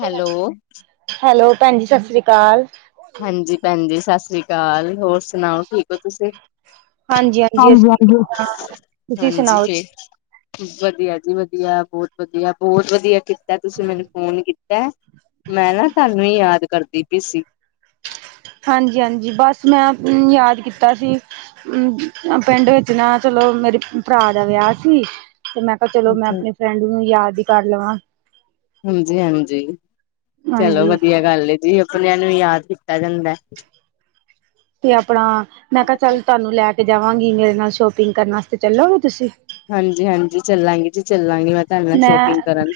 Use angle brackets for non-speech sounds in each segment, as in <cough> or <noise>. Hello hello ਭੈਣ ਜੀ ਸਤਿ ਸ੍ਰੀ ਅਕਾਲ ਹਾਂਜੀ ਭੈਣ ਜੀ ਸਤਿ ਸ੍ਰੀ ਅਕਾਲ ਹੋਰ ਹੋਰ ਸੁਣਾਓ ਠੀਕ ਹੋ ਤੁਸੀਂ ਹਾਂਜੀ ਅਸੀਂ ਠੀਕ ਹਾਂ ਤੁਸੀਂ ਹਾਂਜੀ ਸੁਣਾਓ ਹਾਂਜੀ ਫਿਰ ਵਧੀਆ ਜੀ ਵਧੀਆ ਬਹੁਤ ਵਧੀਆ ਬਹੁਤ ਵਧੀਆ ਤੇ ਤੁਸੀਂ ਮੈਨੂੰ ਫੋਨ ਕੀਤਾ ਮੈਂ ਨਾ ਤੁਹਾਨੂੰ ਹੀ ਯਾਦ ਕਰਦੀ ਪਈ ਸੀ। ਹਾਂਜੀ ਹਾਂਜੀ ਬਸ ਮੈਂ ਯਾਦ ਕੀਤਾ ਸੀ। ਹੂ ਪਿੰਡ ਵਿੱਚ ਨਾ ਚਲੋ ਮੇਰੇ ਭਰਾ ਦਾ ਵਿਆਹ ਸੀ ਤੇ ਮੈਂ ਪਰ ਚਲੋ ਮੈਂ ਆਪਣੇ ਫਰੈਂਡ ਨੂੰ ਯਾਦ ਹੀ ਕਰ ਲਵਾਂ ਹਾਂਜੀ ਹਾਂਜੀ ਚਲੋ ਹਾਂਜੀ ਵਧੀਆ ਗੱਲ ਜੀ ਆਪਣਿਆਂ ਨੂੰ ਯਾਦ ਕੀਤਾ ਜਾਂਦਾ ਤੇ ਆਪਣਾ ਮੈਂ ਕਿਹਾ ਚੱਲ ਤੁਹਾਨੂੰ ਲੈ ਕੇ ਜਾਵਾਂਗੀ ਮੇਰੇ ਨਾਲ ਸ਼ੋਪਿੰਗ ਕਰਨ ਵਾਸਤੇ ਚੱਲੋਗੇ ਤੁਸੀਂ ਹਾਂਜੀ ਹਾਂਜੀ ਚੱਲਾਂਗੇ ਜੀ ਚੱਲਾਂਗੇ ਮੈਂ ਤੁਹਾਡੇ ਨਾਲ ਮੈਂ ਸ਼ੋਪਿੰਗ ਕਰਨ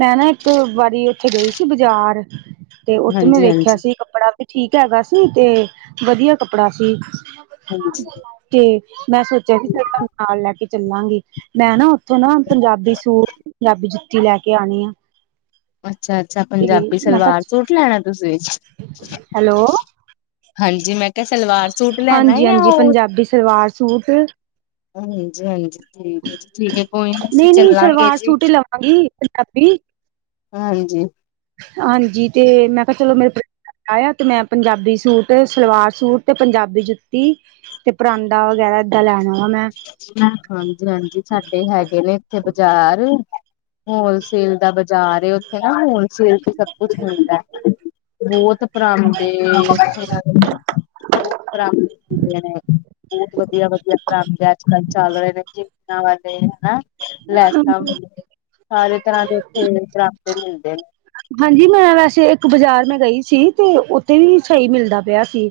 ਮੈਂ ਨਾ ਇੱਕ ਵਾਰੀ ਉੱਥੇ ਗਈ ਸੀ ਬਾਜ਼ਾਰ ਤੇ ਉੱਥੇ ਮੈਂ ਹਾਂਜੀ ਵੇਖਿਆ ਹਾਂਜੀ ਸੀ ਕੱਪੜਾ ਵੀ ਠੀਕ ਹੈਗਾ ਸੀ ਤੇ ਵਧੀਆ ਕੱਪੜਾ ਸੀ। ਹਾਂਜੀ ਕੇ ਮੈਂ ਸੋਚਿਆ ਕਿ ਫਿਰ ਤੁਹਾਨੂੰ ਨਾਲ ਲੈ ਕੇ ਚੱਲਾਂਗੀ ਮੈਂ ਨਾ ਉੱਥੋਂ ਨਾ ਪੰਜਾਬੀ ਸੂਟ ਪੰਜਾਬੀ ਜੁੱਤੀ ਲੈ ਕੇ ਆਉਣੀ ਆ ਅੱਛਾ ਅੱਛਾ ਤੇ ਪੰਜਾਬੀ ਮੈਂ ਕਿਹਾ ਸਲਵਾਰ ਸੂਟ ਲੈਣਾ ਤੁਸੀਂ ਹੈਲੋ ਹਾਂਜੀ ਮੈਂ ਕਿਹਾ ਸਲਵਾਰ ਸੂਟ ਲੈਣਾ ਜਾਂ ਉਹ ਅੱਬੀ ਸਲਵਾਰ ਸੂਟ ਹਾਂਜੀ ਹਾਂਜੀ ਠੀਕ ਠੀਕ ਹੈ ਕੋਈ ਨੀ ਅਸੀਂ ਚੱਲਾਂਗੇ ਜੀ ਸੂਟੀ ਲਵਾਂਗੀ ਪੰਜਾਬੀ ਹਾਏ ਜੀ ਹਾਂਜੀ ਤੇ ਮੈਂ ਕਿਹਾ ਚਲੋ ਮੇਰੇ ਆ ਅਤੇ ਮੈਂ ਪੰਜਾਬੀ ਸੂਟ ਸਲਵਾਰ ਸੂਟ ਤੇ ਪੰਜਾਬੀ ਜੁੱਤੀ ਤੇ ਪਰਾਂਦਾ ਵਗੈਰਾ ਏਦਾਂ ਲੈਣਾ ਵਾ ਮੈਂ ਹਾਂਜੀ ਹਾਂਜੀ ਸਾਡੇ ਹੈਗੇ ਨੇ ਇੱਥੇ ਬਾਜ਼ਾਰ ਹੋਲਸੇਲ ਦਾ ਜਾ ਰਹੇ ਉੱਥੇ ਨਾ ਹੋਲ ਸੇਲ ਤੇ ਸਭ ਕੁਛ ਮਿਲਦਾ ਬਹੁਤ ਪਰਾਂਦੇ ਬਹੁਤ ਪ੍ਰਾਪਤ ਹੁੰਦੇ ਨੇ ਬਹੁਤ ਵਧੀਆ ਵਧੀਆ ਪ੍ਰਾਪਤੀ ਅੱਜ ਕੱਲ ਚਲ ਰੇ ਜਿਪਟਾ ਵਾਲੇ ਹੈਨਾ ਲੈਸ ਆਊਗੀ ਸਾਰੇ ਤਰ੍ਹਾਂ ਦੇ ਉੱਥੇ ਏਅਰ ਡਰਾਫਟ ਮਿਲਦੇ ਨੇ ਹਾਂਜੀ ਮੈਂ ਵੈਸੇ ਇੱਕ ਬਾਜ਼ਾਰ ਮੈਂ ਗਈ ਸੀ ਤੇ ਉੱਥੇ ਵੀ ਸਹੀ ਮਿਲਦਾ ਪਿਆ ਸੀ।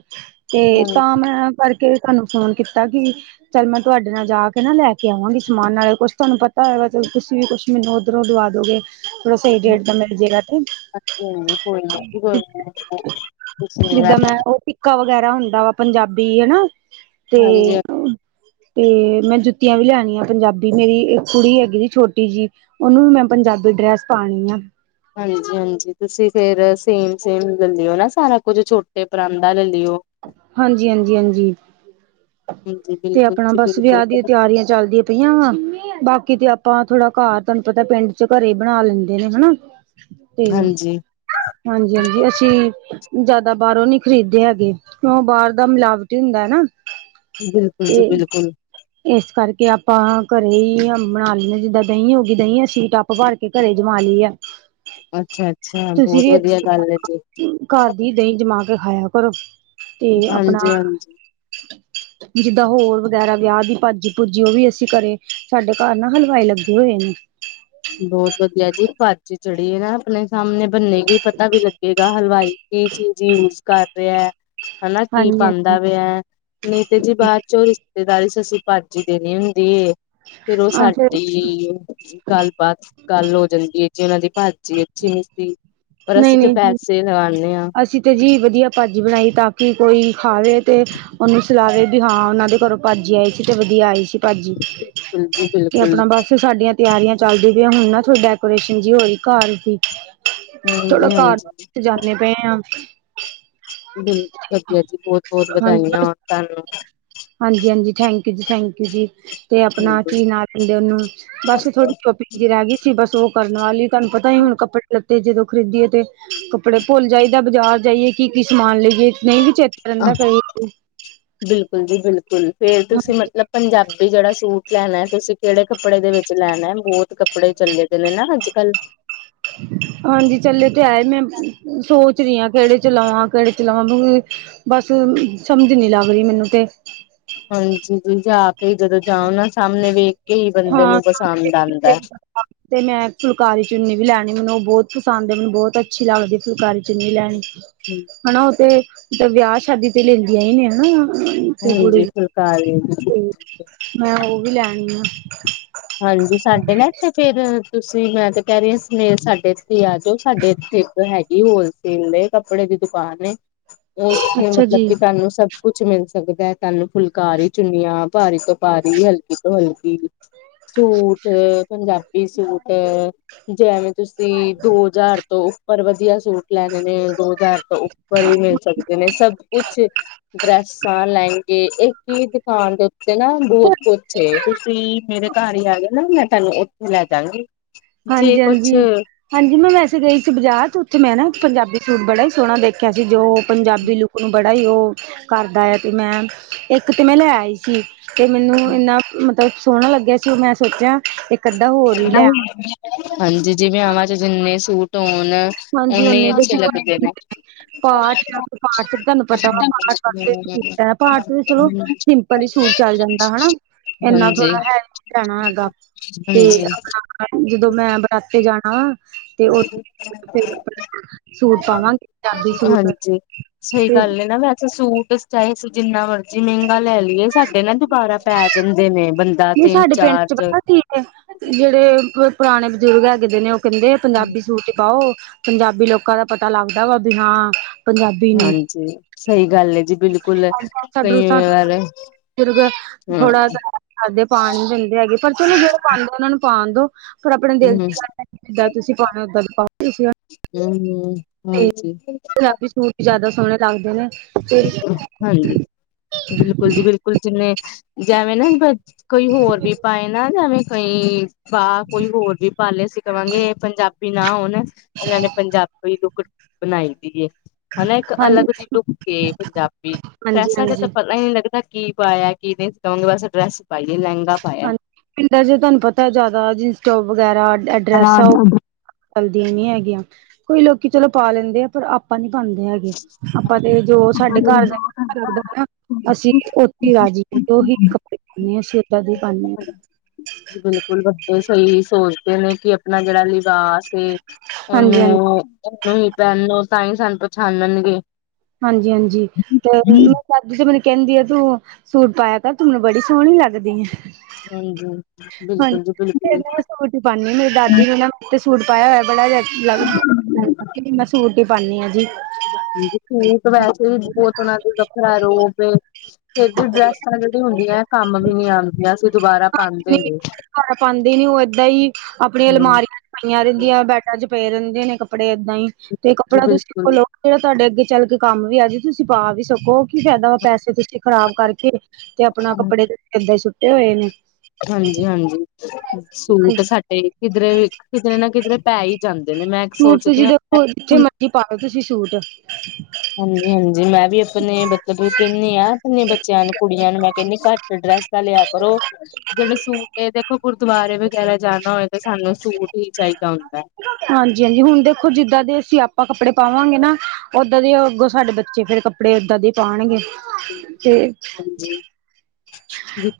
ਤੇ ਹਾਂਜੀ ਤਾਂ ਮੈਂ ਕਰਕੇ ਤੁਹਾਨੂੰ ਫੋਨ ਕੀਤਾ ਕਿ ਚੱਲ ਮੈਂ ਤੁਹਾਡੇ ਨਾਲ ਜਾ ਕੇ ਨਾ ਲੈ ਕੇ ਆਵਾਂਗੀ ਸਮਾਨ, ਨਾਲੇ ਕੁਛ ਤੁਹਾਨੂੰ ਪਤਾ ਹੋਗਾ ਚ ਤੁਸੀ ਵੀ ਕੁਛ ਮੈਨੂੰ ਉੱਧਰੋਂ ਦਵਾ ਦੋਗੇ, ਥੋੜਾ ਸਹੀ ਡੇਟ ਦਾ ਮਿਲ ਜੇਗਾ। ਤੇ <unintelligible> ਕਾ ਵਗੈਰਾ ਹੁੰਦਾ ਵਾ ਪੰਜਾਬੀ ਹਨਾ, ਤੇ ਹਾਂਜੀ ਤੇ ਮੈਂ ਜੁੱਤੀਆਂ ਵੀ ਲੈਣੀਆਂ ਪੰਜਾਬੀ, ਮੇਰੀ ਇੱਕ ਕੁੜੀ ਹੈਗੀ ਜੀ ਛੋਟੀ ਜੀ। ਉਹਨੂੰ ਵੀ ਮੈਂ ਪੰਜਾਬੀ ਡਰੈਸ ਪਾਉਣੀ ਆ ਹਾਂਜੀ ਹਾਂਜੀ ਤੁਸੀਂ ਫਿਰ ਸੇਮ ਸੇਮ ਲੈ ਲਿਓ ਨਾ ਸਾਰਾ ਕੁੱਝ ਛੋਟੇ ਪਰਾਂਦਾ ਲੈ ਲਿਓ ਹਾਂਜੀ, ਹਾਂਜੀ, ਹਾਂਜੀ ਹਾਂਜੀ ਤੇ ਬਿਲਕੁਲ ਆਪਣਾ ਜੀ ਬਸ ਬਿਲਕੁਲ ਵਿਆਹ ਦੀ ਤਿਆਰੀਆਂ ਚੱਲਦੀਆਂ ਪਈਆਂ ਵਾਂ ਬਾਕੀ ਤੇ ਆਪਾਂ ਥੋੜਾ ਘਰ, ਤੁਹਾਨੂੰ ਪਤਾ ਪਿੰਡ ਚ ਘਰੇ ਹੀ ਬਣਾ ਲੈਂਦੇ ਨੇ ਹਨਾ। ਤੇ ਹਾਂਜੀ ਹਾਂਜੀ-ਹਾਂਜੀ, ਅਸੀਂ ਜਾਦਾ ਬਾਹਰੋਂ ਨੀ ਖ਼ਰੀਦੇ ਹੈਗੇ। ਉਹ ਬਾਹਰ ਦਾ ਮਿਲਾਵਟ ਹੀ ਹੁੰਦਾ ਐ ਨਾ। ਬਿਲਕੁਲ ਜੀ ਤੇ ਬਿਲਕੁਲ। ਇਸ ਕਰਕੇ ਆਪਾਂ ਘਰੇ ਹੀ ਬਣਾ ਲੈਂਦੇ ਆਂ, ਜਿੱਦਾਂ ਦਹੀਂ ਹੋ ਗੀ ਦਹੀਂ ਅ ਸੀ ਟੱਪ ਭਰ ਕੇ ਘਰੇ ਜਮਾ ਲਈ ਐ, ਅੱਛਾ-ਅੱਛਾ ਤੁਸੀਂ ਬਹੁਤ ਵੀ ਵਧੀਆ ਗੱਲ ਹੈ ਜੀ <unintelligible> ਘਰ ਦੀ ਦਹੀਂ ਜਮਾ ਕੇ ਖਾਇਆ ਕਰੋ ਤੇ ਆਪਨਾ ਹਾਂਜੀ-ਹਾਂਜੀ ਜਿੱਦਾਂ ਹੋਰ ਵਗੈਰਾ ਵਿਆਹ ਦੀ ਭਾਜੀ ਭੂਜੀ, ਉਹ ਵੀ ਅਸੀਂ ਕਰੇ ਸਾਡੇ ਘਰ ਨਾ ਹਲਵਾਈ ਲੱਗੇ ਹੋਏ ਨੇ। ਬਹੁਤ ਵਧੀਆ ਜੀ, ਭਾਜੀ ਜੇੜੀ ਨਾ ਆਪਣੇ ਸਾਹਮਣੇ ਬੰਨੇਗੀ ਪਤਾ ਵੀ ਲੱਗੇਗਾ, ਹਲਵਾਈ ਕੀ ਚੀਜ਼ ਯੂਜ ਕਰ ਰਿਹਾ? ਹਨਾ ਕੀ ਹਾਂਜੀ ਪਾਂਦਾ ਹਾਂਜੀ ਪਆ ਐ, ਨੀ ਤੇ ਜੀ ਬਾਦ ਚੋਂ ਤੇ <unintelligible> ਅਸੀਂ ਭਾਜੀ ਦੇਣੀ ਹੁੰਦੀ ਏ ਫਿਰ ਉਹ ਆ ਫਿਰ ਸਾਡੀ ਗੱਲਬਾਤ, ਗੱਲ ਹੋ ਜਾਂਦੀ ਐ, ਜੀ ਉਹਨਾਂ ਦੀ ਭਾਜੀ ਅੱਛੀ ਨੀ ਸੀ। ਪਰ ਨਹੀਂ ਅਸੀਂ ਤੇ ਨਹੀਂ ਜੀ ਪੈਸੇ ਲਗਾਨੇ ਆਂ। ਅਸੀਂ ਤੇ ਜੀ ਵਧੀਆ ਭਾਜੀ ਬਨਾਈ ਤਾਂ ਕਿ ਕੋਈ ਖਾਵੇ ਤੇ ਉਹਨੂੰ ਸਲਾਵੇ ਵੀ ਹਾਂ ਉਹਨਾਂ ਦੇ ਘਰੋਂ ਭਾਜੀ ਆਈ ਸੀ ਤੇ ਵਧੀਆ ਆਈ ਸੀ ਭਾਜੀ। ਬਿਲਕੁਲ, ਬਿਲ ਤੇ ਆਪਣਾ ਬਸ ਸਾਡੀਆਂ ਤਿਆਰੀਆਂ ਚੱਲਦੀ ਪਈਆਂ, ਹੁਣ ਨਾ ਥੋੜੀ ਡੈਕੋਰੇਸ਼ਨ ਜੀ ਹੋਈ ਘਰ ਦੀ। ਥੋੜਾ ਘਰ ਨੂੰ ਹਾਂਜੀ-ਹਾਂਜੀ ਵੀ ਸਜਾਨੇ ਪਏ ਆਂ। ਬਿਲ, ਵਧੀਆ ਜੀ, ਬੋਤ-ਬੋਤ ਵਧਾਈਆਂ ਹੋਨ ਤੁਆਨੁ। ਹਾਂਜੀ-ਹਾਂਜੀ, ਥੈਂਕ ਯੂ ਜੀ, ਥੈਂਕ ਯੂ ਜੀ। ਤੇ ਆਪਣਾ ਕੀ ਨਾਂ ਲੈਂਦੇ ਉਹਨੂੰ ਬਸ ਥੋੜੀ ਸ਼ੋਪਿੰਗ ਜੀ ਰਹਿ ਗਈ ਸੀ ਬਸ ਉਹ ਕਰਨ ਵਾਲੀ। ਤੁਹਾਨੂੰ ਪਤਾ ਹੀ ਹੁਣ ਕੱਪੜੇ ਲੱਤੇ ਜਦੋਂ ਖਰੀਦੀਏ ਤੇ ਕੱਪੜੇ ਭੁੱਲ ਜਾਈਦਾ ਬਾਜ਼ਾਰ ਜਾਈਏ। ਕੀ ਕੀ ਸਮਾਨ ਲਈਏ, ਨਹੀਂ ਵੀ ਚੇਤੇ ਰਹਿੰਦਾ ਕਈ ਵਾਰੀ। ਬਿਲਕੁਲ ਜੀ ਬਿਲਕੁਲ ਫੇਰ ਤੁਸੀਂ ਮਤਲਬ ਪੰਜਾਬੀ ਜਿਹੜਾ ਸੂਟ ਲੈਣਾ ਐ, ਤੁਸੀਂ ਕਿਹੜੇ ਕੱਪੜੇ ਦੇ ਵਿੱਚ ਲੈਣਾ ਐ? ਬੋਤ ਕੱਪੜੇ ਚੱਲੇ ਪਏ ਨੇ ਨਾ ਅੱਜ-ਕੱਲ। <inaudible> ਹਾਂਜੀ ਚੱਲੇ ਤੇ ਐ, ਮੈਂ <unintelligible> ਸੋਚ ਰੀ ਆਂ ਕਿਹੜੇ ਚ ਲਵਾਂ, ਕਿਹੜੇ ਚ ਲਵਾਂ ਬਸ ਹੁਨ ਸਮਝ ਨੀ ਲੱਗ ਰੀ ਮੈਨੂੰ ਤੇ। ਹਾਂਜੀ ਤੁਸੀਂ ਜਾ ਕੇ ਜਦੋਂ ਜਾਓ ਨਾ, ਸਾਹਮਣੇ ਵੇਖ ਕੇ ਹੀ ਬੰਦੇ ਹਾਂ ਨੂੰ ਪਸੰਦ ਆਂਦਾ ਐ। ਤੇ ਮੈਂ ਫੁਲਕਾਰੀ ਚੁੰਨੀ ਵੀ ਲੈਣੀ, ਮੈਨੂੰ ਉਹ ਬੋਤ ਪਸੰਦ ਐ, ਮੈਨੂੰ ਬੋਤ ਅੱਛੀ ਲਗਦੀ ਫੁਲਕਾਰੀ ਚੁੰਨੀ ਲੈਣੀ। ਹੂੰ। ਹਨਾ ਉਹ ਤੇ ਵਿਆਹ ਸ਼ਾਦੀ ਤੇ ਲੈਂਦੀਆਂ ਹੀ ਨੇ ਹਨਾ। ਤੇ ਹਾਂਜੀ, ਕੁੜੀ ਫੁਲਕਾਰੀ <unintelligible> ਤੇ ਮੈਂ ਉਹ ਵੀ ਲੈਣੀ ਆ। ਹਾਂਜੀ ਸਾਡੇ ਨੇ ਏਥੇ ਫੇਰ ਤੁਸੀਂ ਮੈਂ ਤੇ ਕਹਿ ਰੀ ਸਮੇਰ ਸਾਡੇ ਤੁਸੀਂ ਆ ਜਾਓ ਸਾਡੇ ਏਥੇ, ਇੱਕ ਹੈਗੀ ਹੋਲਸੇਲ ਦੇ ਕੱਪੜੇ ਦੀ ਦੁਕਾਨ ਏ। ਉੱਥੇ ਅੱਛਾ ਮਤਲਬ ਜੀ। ਕਿ ਤੁਹਾਨੂੰ ਸਭ ਕੁਛ ਮਿਲ ਸਕਦਾ ਐ, ਤੁਹਾਨੂੰ ਫੁਲਕਾਰੀ ਚੁੰਨੀਆਂ ਭਾਰੀ ਤੋਂ ਭਾਰੀ, ਹਲਕੀ ਤੋਂ ਹਲਕੀ, ਸੂਟ ਪੰਜਾਬ ਬੀ ਸੂਟ, ਜਿਵੇਂ ਤੁਸੀਂ ਦੋ ਹਜ਼ਾਰ ਤੋਂ ਪਰ ਵਧੀਆ ਸੂਟ ਲੈਣੇ ਨੇ ਦੋ ਹਜ਼ਾਰ ਤੋਂ ਉੱਪਰ ਵੀ ਮਿਲ ਸਕਦੇ ਨੇ ਸਭ ਕੁਛ ਡਰੈਸਾਂ, ਲੈਂਗੇ ਇੱਕ ਕੀ ਦੁਕਾਨ ਦੇ ਉੱਤੇ ਨਾ ਬਹੁਤ ਕੁਛ ਏ, ਤੁਸੀਂ ਮੇਰੇ ਘਰ ਹੀ ਆ ਗਏ ਨਾ ਮੈਂ ਤੁਹਨੂੰ ਉੱਥੇ ਲੈ ਜਾਾਂਗੀ ਹਾਂਜੀ ਹਾਂਜੀ ਹਾਂਜੀ ਮੈਂ ਵੈਸੇ ਗਈ ਸੀ ਬਾਜ਼ਾਰ ਉੱਥੇ ਮੈਂ ਨਾ ਪੰਜਾਬੀ ਸੂਟ ਬੜਾ ਹੀ ਸੋਹਣਾ ਦੇਖਿਆ ਸੀ ਜੋ ਪੰਜਾਬੀ ਲੁੱਕ ਨੂੰ ਬੜਾ ਹੀ ਉਹ ਕਰਦਾ ਆ ਤੇ ਮੈਂ ਇੱਕ ਤਾਂ ਮੈਂ ਲੈ ਆਈ ਸੀ ਤੇ ਮੈਨੂੰ ਇੰਨਾ ਮਤਲਬ ਸੋਹਣਾ ਲੱਗਿਆ ਸੀ, ਉਹ ਮੈਂ ਸੋਚਿਆ ਤੇ ਅੱਧਾ ਹੋਰ ਵੀ ਲੈ ਹਾਂਜੀ ਜਿਵੇਆਵਾਂ ਚ ਜਿੰਨੇ ਸੂਟ ਹੋਣ ਹਾਂਜੀ ਓਨੇ ਅੱਛੇ ਦੇਖੋ ਲੱਗਦੇ ਘੱਟ ਨੇ ਪਾਠ ਪਾਠ ਵੀ ਤੁਹਾਨੂੰ ਪਤਾ ਵਾ ਪਾਠ ਵਸ ਹਾਂਜੀ, ਪਾਠ ਚਲੋ ਪਰਲੀ ਸੂਟ ਚੱਲ ਜਾਂਦਾ ਹਨਾ ਇੰਨਾ ਹਾਂਜੀ, ਥੋੜਾ ਹੈਵੀ ਪੈਣਾ ਹੈਗਾ ਤੇ ਆਪਣਾ ਜਦੋਂ ਮੈਂ ਬਰਾਤੇ ਜਾਣਾ ਤੇ ਉਹ ਫ ਹਾਂਜੀ ਸਹੀ ਤੇ ਗੱਲ ਨ ਨਹੀਂ ਨਾ ਵੈਸੇ ਸੂਟ ਚਾਹੇ ਅਸੀਂ ਜਿੰਨਾ ਮਰਜ਼ੀ ਮਹਿੰਗਾ ਲੈ ਲਈਏ ਸਾਡੇ ਨਾ ਦੁਬਾਰਾ ਪੈ ਜਾਂਦੇ ਨੇ ਬੰਦੇ ਦੀ ਸਾਡੇ ਪਿੰਡ ਚ ਪਤਾ ਕੀ ਜਿਹੜੇ ਪੁਰਾਣੇ ਬਜ਼ੁਰਗ ਹੈਗੇ ਨੇ ਉਹ ਕਹਿੰਦੇ ਪੰਜਾਬੀ ਸੂਟ ਪਾਓ ਪੰਜਾਬੀ ਲੋਕਾਂ ਦਾ ਪਤਾ ਲੱਗਦਾ ਵਾ ਬਿ ਹਾਂ ਪੰਜਾਬੀ ਨੂੰ ਹਾਂਜੀ ਸਹੀ ਗੱਲ ਹੈ ਜੀ ਬਿਲਕੁਲ ਕਈ ਵਾਰ ਦੁਰਗ ਥੋੜਾ ਕਰਦੇ ਪਾ ਨੀ ਦਿੰਦੇ ਹੈਗੇ ਪਰ ਚਲੋ ਜੋ ਪਾਉਂਦੇ ਉਹਨਾਂ ਨੂੰ ਪਾਉਣ ਦੋ ਪਰ ਆਪਣੇ ਦਿਲ ਹਮ ਦੀ ਗੱਲਦਾਂ ਤੁਸੀਂ ਪਾਣੀ ਉੱਦਾਂ ਦੀ ਪਾਉਂਦੇ ਸੀ ਹਮਮ ਹਾਂਜੀ ਪੰਜਾਬੀ ਸੂਟ ਜ਼ਿਆਦਾ ਸੋਹਣੇ ਲੱਗਦੇ ਨੇ ਤੇ ਹਾਂਜੀ ਬਿਲਕੁਲ ਜੀ ਬਿਲਕੁਲ ਜਿੰਨੇ ਜਵੇਂ ਨਾ ਕਈ ਹੋਰ ਵੀ ਪਾਏ ਨਾ ਜਵੇਂ ਕਈ ਪਾ ਕੋਈ ਹੋਰ ਵੀ ਪਾ ਲਏ ਕਵਾਂਗੇ ਇਹ ਪੰਜਾਬੀ ਨਾ ਹੋਣ ਇਹਨਾਂ ਨੇ ਪੰਜਾਬੀ ਲੁਕੜ ਬਣਾਈ ਦੀ ਹੈ ਹਨਾ ਇੱਕ ਹਾਂ ਅਲੱਗ ਜਿਹੀ ਲੁਕ ਕੇ ਪੰਜਾਬੀ ਹਾਂਜੀ ਫੈਸਾ ਚ ਤਾਂ ਹਾਂਜੀ ਪਤਾ ਹੀ ਨ ਨਹੀਂ ਲੱਗਦਾ ਕੀ ਪਾਇਆ ਕੀ ਨਹੀਂਂਗੇ ਵੈਸੇ ਡਰੈਸ ਪਾਈਏ ਲਹਿੰਗਾ ਪਾਇਆ। ਹਾਂਜੀ ਪਿੰਡਾਂ ਚ ਤੁਹਾਨੂੰ ਪਤਾ ਜ਼ਿਆਦਾ ਜਿਨਸਟੋਪ ਵਗੈਰਾ ਐਡਰੈਸ ਚੱਲਦੀਆਂ ਨੀ ਹੈਗੀਆਂ ਕੋਈ ਲੋਕੀ ਚਲੋ ਪਾ ਲੈਂਦੇ ਆ ਪਰ ਆਪ ਆਪਾਂ ਨੀ ਬਣਦੇ ਹੈਗੇ ਆਪਾਂ ਤੇ ਜੋ ਸਾਡੇ ਘਰ ਜਾਂ ਲਗਦਾ ਨਾ ਅਸੀਂ ਓਟੀ ਰਾਜੀਵ ਤੋਂ ਹੀ ਕੱਪੜੇ ਪਾਉਦੇ ਹਾਂ ਸਦਾਂ ਦੇ ਪਾਉਦੇ ਹਾਂ ਬਿਲਕੁਲ ਵੱਡੇ ਸਹੀ ਸੋਚਦੇ ਨੇ ਕਿ ਆਪਣਾ ਜਿਹੜਾ ਲਿਵਾਸ ਤੇ ਹਾਂਜੀ ਉਹਨੂੰ ਹਾਂਜੀ ਉਹਨੂੰ ਹੀ ਪਹਿਨ ਤਾਂ ਹੀ ਸਾਨੂੰ ਪਛਾਣਣਗੇ ਹਾਂਜੀ ਹਾਂਜੀ ਤੇ ਸਾਦੀ ਚ ਮੈਨੂੰ ਕਹਿੰਦੀ ਆ ਤੂੰ ਸੂਟ ਪਾਇਆ ਕਰ ਤੂੰ ਮੈਨੂੰ ਬੜੀ ਸੋਹਣੀ ਲੱਗਦੀ ਆ ਹਾਂਜੀ ਬਿਲਕੁਲ ਜੀ ਬਿਲਕੁਲ ਜੀ ਪਾਦੀ ਮੇਰੀ ਦਾਦੀ ਵੀ ਨਾ ਤੇ ਸੂ ਪਾਇਆ ਹੋਇਆ ਬੜਾ ਜ ਲੱਗਦਾ ਸੂਟ ਹੀ ਪਾਨੀ ਆ ਜੀ ਠੀਕ ਵੈਸੇ ਵੀ ਬਹੁਤ ਉਹਨਾਂ ਦੇ ਵੱਖਰਾ ਰੋਪ ਫਿਰ ਜ ਡਰੈਸਾਂ ਜਿਹੜੀ ਹੁੰਦੀਆਂ ਕੰਮ ਵੀ ਨਹੀਂ ਆਉਂਦੀਆਂ ਅਸੀਂ ਦੁਬਾਰਾ ਪਾਉਦੇ ਨੇ ਕਰ ਪਾਉਂਦੇ ਨੀ ਉਹ ਏਦਾਂ ਹੀ ਆਪਣੀ ਹਮ ਅਲਮਾਰੀ ਪਾਈਆਂ ਰਹਿੰਦੀਆਂ ਬੈਡਾ ਚ ਪੇਏ ਰਹਿਦੇ ਨੇ ਕੱਪੜੇ ਏਦਾਂ ਹੀ ਤੇ ਜੀ ਕੱਪੜਾ ਬਿਲਕੁਲ ਤੁਸੀਂ ਲਓ ਜਿਹੜਾ ਤੁਹਾਡੇ ਅੱਗੇ ਚੱਲ ਕੇ ਕੰਮ ਵੀ ਆ ਜੀ ਤੁਸੀਂ ਪਾ ਵੀ ਸਕੋ ਕੀ ਫਾਇਦਾ ਪੈਸੇ ਤੁਸੀਂ ਖ਼ਰਾਬ ਕਰਕੇ ਤੇ ਆਪਣਾ ਕੱਪੜੇ ਏਦਾ ਸੁੱਟੇ ਹੋਏ ਨੇ ਹਾਂਜੀ ਹਾਂਜੀ ਸੂਟ ਸਾਡੇ ਕਿਧਰੇ ਕਿਧਰੇ ਨਾ ਕਿਧਰੇ ਪੈ ਹੀ ਜਾਂਦੇ ਨੇ ਮੈਂ ਸੂਟ ਸੋਚਦੀ ਤੁਸੀਂ ਹਾਂ ਦੇਖੋ ਜਿੱਥੇ ਹੁਣ ਮਰਜੀ ਪਾਓ ਤੁਸੀਂ ਸੂਟ ਹਾਂਜੀ ਹਾਂਜੀ ਮੈਂ ਵੀ ਆਪਣੇ ਮਤਲਬ ਕਹਿੰਦੀ ਹਾਂ ਆਪਨੇ ਬੱਚਿਆਂ ਨੂੰ ਕੁੜੀਆਂ ਨੂੰ ਮੈਂ ਕਹਿੰਦੀ ਘੱਟ ਡਰੈਸ ਚੱਲਿਆ ਕਰੋ ਜਿਹੜੇ ਸੂਟ ਦੇਖੋ ਗੁਰਦੁਆਰੇ ਵਗੈਰਾ ਜਾਣਾ ਹੋਵੇ ਤਾਂ ਸਾਨੂੰ ਸੂਟ ਹੀ ਚਾਹੀਦਾ ਹੁੰਦਾ ਹੈ ਹਾਂਜੀ-ਹਾਂਜੀ ਹੁਣ ਦੇਖੋ, ਜਿੱਦਾਂ ਦੇ ਅਸੀਂ ਆਪਾ ਕੱਪੜੇ ਪਾਵਾਂਗੇ ਨਾ, ਓਦਾਂ ਦੇ ਹੀ ਅੱਗੋਂ ਸਾਡੇ ਬੱਚੇ ਫਿਰ ਕ ਕੱਪੜੇ ਏਦਾਂ ਦੇ ਪਾਣਗੇ ਤੇ ਹਾਂਜੀ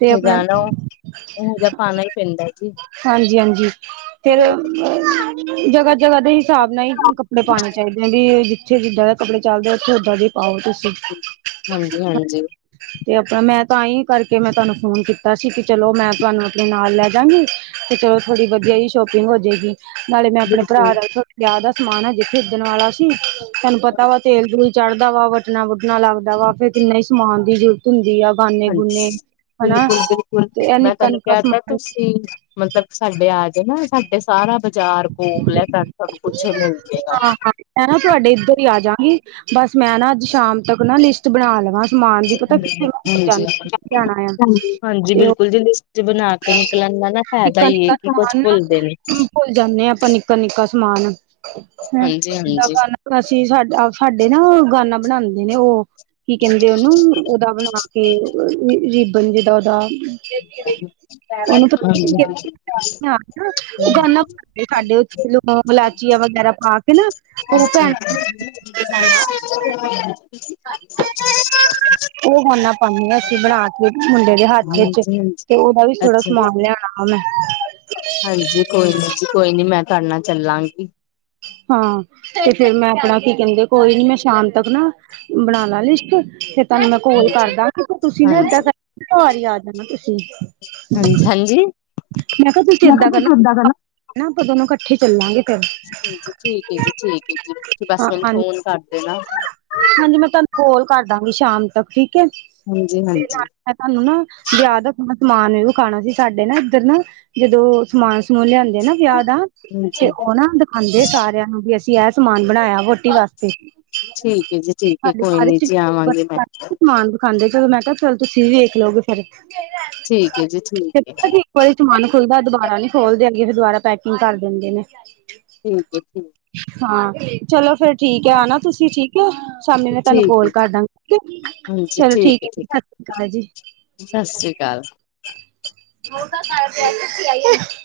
ਤੇ ਆਪਣਾ ਜਾਣਾ, ਓਹੋ ਜਿਹਾ ਪਾਣਾ ਹੀ ਪੇਂਦਾ ਜੀ। ਹਾਂਜੀ-ਹਾਂਜੀ। ਫਿਰ, ਅ ਜਗ੍ਹਾ-ਜਗ੍ਹਾ ਦੇ ਹਿਸਾਬ ਨਾਲ ਹੀ ਕੱਪੜੇ ਪਾਣੇ ਚਾਹੀਦੇ। ਜਾਂ ਵੀ ਜਿੱਥੇ ਜਿੱਦਾਂ ਦੇ ਕੱਪੜੇ ਚੱਲਦੇ, ਉਥੇ ਓਦਾਂ ਦੇ ਪਾਓ, ਤੁ ਹਾਂਜੀ-ਹਾਂਜੀ। ਤੇ ਆਪਣਾ ਮੈਂ ਤਾਂ ਹੀ ਕਰਕੇ ਮੈਂ ਤੁਹਾਨੂੰ ਫੋਨ ਕੀਤਾ ਸੀ ਕਿ ਚਲੋ ਮੈਂ ਤੁਹਾਨੂੰ ਆਪਣੇ ਨਾਲ ਲੈ ਜਾਗੀ ਤੇ ਚਲੋ ਥੋੜ੍ਹੀ ਵਧੀਆ ਹੀ ਸ਼ੋਪਿੰਗ ਹੋ ਜੇ ਗੀ ਨਾਲੇ ਮੈਂ ਆਪਣੇ ਬਿਲਕੁਲ ਭਰਾ ਦਾ ਵਿਆਹ ਦਾ ਸਮਾਨ ਹਜੇ ਖਰੀਦਣ ਵਾਲਾ ਸੀ ਤੁਹਾਨੂੰ ਪਤਾ ਵਾ ਤੇਲ ਦਲ ਚੜ੍ਹਦਾ ਵਾ, ਵੱਟਣਾ-ਵੁਟਣਾ ਲੱਗਦਾ ਵਾ, ਫਿਰ ਕਿੰਨਾ ਹੀ ਸਮਾਨ ਦੀ ਜ਼ਰੂਰਤ ਹੁੰਦੀ ਆ। ਗਾਨ ਹਾਂਜੀ, ਬਿਲਕੁਲ-ਬਿਲਕੁਲ, ਤੇ ਇਹ ਮੈਂ ਨਿੱਕਾ ਤੁਹਾਨੂੰ ਨਿੱਕਾ ਕਹਿਤਾ ਸਮਾਨ ਤੁਸੀਂ ਮਤਲਬ, ਸਾਡੇ ਆਜੇ ਨਾ, ਸਾਡੇ ਸਾਰਾ ਬਾਜ਼ਾਰ ਕੋਲ ਐ, ਤਾ ਸਭ ਕੁਛ ਮਿਲਜੇਗਾ। ਹਾਂ ਹਾਂ ਮੈਂ, ਨਾ ਤੁਹਾਡੇ ਇੱਧਰ ਹੀ ਆਂਜਾਗੀ, ਬਸ ਮੈਂ ਨਾ ਅੱਜ ਸ਼ਾਮ ਤੱਕ ਨਾ ਲਿਸਟ ਬਣਾ ਲਵਾਂ। ਸਮਾਨ ਦੀ ਪਤਾ ਕਿ, ਕਿਥੇ ਹਾਂਜੀ, ਜਾਣਾ ਯਾ, ਹਾਂਜੀ ਤੇ ਓਹ ਬਿਲਕੁਲ ਜੀ ਲਿਸਟ ਬਣਾ ਕੇ ਨਿਕਲਣ ਦਾ ਨਾ ਫਾਇਦਾ ਈ ਏ ਨਿੱਕਾ-ਨਿੱਕਾ ਕਿ ਕੁਛ ਸਮਾਨ ਨਾ, ਭੁੱਲਦੇ ਨੀ, ਭੁ ਜਾਂਨੇ ਆਂ, ਆਪਾਂ ਨਿੱਕਾ-ਨਿੱਕਾ ਸਮਾਨ। ਹੈਂ ਜਿਦਾਂ ਹਾਂਜੀ-ਹਾਂਜੀ। ਕੱਨ ਅਸੀਂ ਸਾ ਸਾਡੇ ਨਾ, ਓਹ ਗ੍ਹਾਨਾ ਬਣਾਉਂਦੇ ਨੇ ਉਹ। ਕੀ, ਕਹਿੰਦੇ ਉਹਨੂੰ? ਉਹਦਾ ਬਣਾਕੇ ਰਿਬਨ ਜੇ ਦਾ ਉਹਦਾ ਉਹਨੂੰ ਪਤਾ ਹਾਂਜੀ-ਹਾਂਜੀ, ਉਹ ਗਾਨਾ <unintelligible> ਸਾਡੇ ਓਥੇ ਲੋਂਗ, ਇਲਾਇਚੀਆਂ ਵਗੈਰਾ ਪਾਕੇ ਨਾ, ਉਹ ਭੈਣ ਹਾਂ ਉਹ ਗੌਨਾ ਪਾਂਨੇ ਆਂ, ਅਸੀਂ ਬਣਾਕੇ ਮੁੰਡੇ ਦੇ ਹੱਥ ਵਿੱਚ। ਤੇ, ਉਹਦਾ ਵੀ ਥੋੜਾ ਅੱਛਾ, ਸਮਾਨ ਲਿਆਣਾ ਵਾ 'ਮੈਂ'। ਹਾਂਜੀ। ਕੋਈ ਨੀ ਜੀ, ਕੋਈ ਨੀ, ਮੈਂ, ਤੁਹਾਡੇ ਨਾਲ ਚੱਲਾਂਗੀ। ਹਾਂ, ਤੇ ਫਿਰ ਮੈਂ, ਆਪਣਾ ਕੀ ਕਹਿੰਦੇ, ਕੋਈ ਨੀ ਮੈਂ ਸ਼ਾਮ ਤੱਕ ਨਾ ਬਣਾਲਾ ਲਿਸਟ ਫਿਰ ਤੁਹਾਨੂੰ ਮੈਂ ਕੋਲ ਹਾਂਜੀ। ਕਰਦਾਂਗੀ, ਤੁਸੀਂ ਨਾ ਏਦਾਂ ਹਾਂਜੀ ਕਰਿਓ ਘਰ ਹੀ, ਆ ਜਾਣਾ ਤੁਸੀ। ਹਾਂਜੀ ਹਾਂਜੀ! ''ਮੈਂ ਕਿਹਾ ਤੁਸੀਂ ਇੱਦਾਂ ਕਰਨਾ, ਆਪਾਂ ਦੋਨੋਂ ਇਕੱਠੇ ਚੱਲਾਂਗੇ। ਫੇਰ ਹਾਂਜੀ, ਠੀਕ ਹੈ ਜੀ, ਠੀਕ ਹੈ ਜੀ। ਤੁਸੀ ਬਸ ਹਾਂ ਮੈਨੂੰ ਹਾਂਜੀ ਫੋਨ ਕਰਦੇਨਾ। ਹਾਂਜੀ, ਮੈਂ ਤੁਹਾਨੂੰ ਕੋਲ ਕਰਦਾਂਗੀ ਸ਼ਾਮ ਤੱਕ। ਠੀਕ ਏ। ਹਾਂਜੀ ਦੇ ਹਾਂਜੀ ਨਾਲ, ਮੈਂ ਤੁਹਾਨੂੰ ਨਾ, ਵਿਆਹ ਦਾ ਮੈਂ, ਸਮਾਨ ਵੀ ਵਖਾਣਾ ਸੀ, ਸਾਡੇ ਨਾ, ਇੱਧਰ ਨਾ, ਜਦੋ ਸਮਾਨ-ਸਮੂਨ ਲਿਆਂਦੇ ਨਾ ਵਿਆਹ ਦਾ, ਹਾਂਜੀ ਤੇ ਠੀਕ ਉਹ ਨਾ ਦਿਖਾਉਂਦੇ ਸਾਰਿਆਂ ਨੂੰ ਵੀ ਅਸੀਂ ਅਸੀ ਐ ਸਮਾਨ ਬਣਾਇਆ। ਵੋ ਟੀ ਵਾਸਤੇ, ਹੈ ਜੀ ਠੀਕ ਹੈ ਸਾਡੇ ਕੋਈ ਨੀ ਸਾਰੇ ਜੀ ਆਵਾਂਗੀ ਮੈਂ ਸਮਾਨ ਖਾਂਦੇ, ਮੈਂ ਕਿਹਾ, ਚਲ ਤੁਸੀਂ ਵੀ ਵੇਖਲੋਗੇ ਫਿਰ, ਠੀਕ ਹੈ ਜੀ ਠੀਕ ਫਿਰ ਹੈ ਪਤਾ ਕੀ ਕੋ ਵਾਰੀ ਸਮਾਨ ਖੁੱਲਦਾ, ਦੁਬਾਰਾ ਨੀ ਖੋਲਦੇ ਹੈਗੇ, ਫਿਰ ਦੁਬਾਰਾ ਪੈਕੀੰਗ ਕਰ ਦਿੰਦੇ ਨੇ। ਠੀਕ ਏ, ਜੀ। ਹਾਂ। ਚਲੋ ਫਿਰ ਠੀਕ ਐ, ਆਨਾ ਤੁਸੀਂ ਠੀਕ ਏ, ਸ਼ਾਮੀ ਮੈਂ ਤੁਹਾਨੂੰ ਠੀਕ ਕੋਲ ਹੈ ਕਰਦਾਂਗੀ ਠੀਕੇ। ਚਲੋ ਠੀਕ ਏ, ਸਤ ਸ੍ਰੀ ਅਕਾਲ ਜੀ। ਸਤਿ ਸ੍ਰੀ ਅਕਾਲ। ਹੋਣ ਤਾਂ ਸਾਰਿਆਂ ਦੀ, ਐਸ ਐਸ ਪੀ ਆਈ ਏ।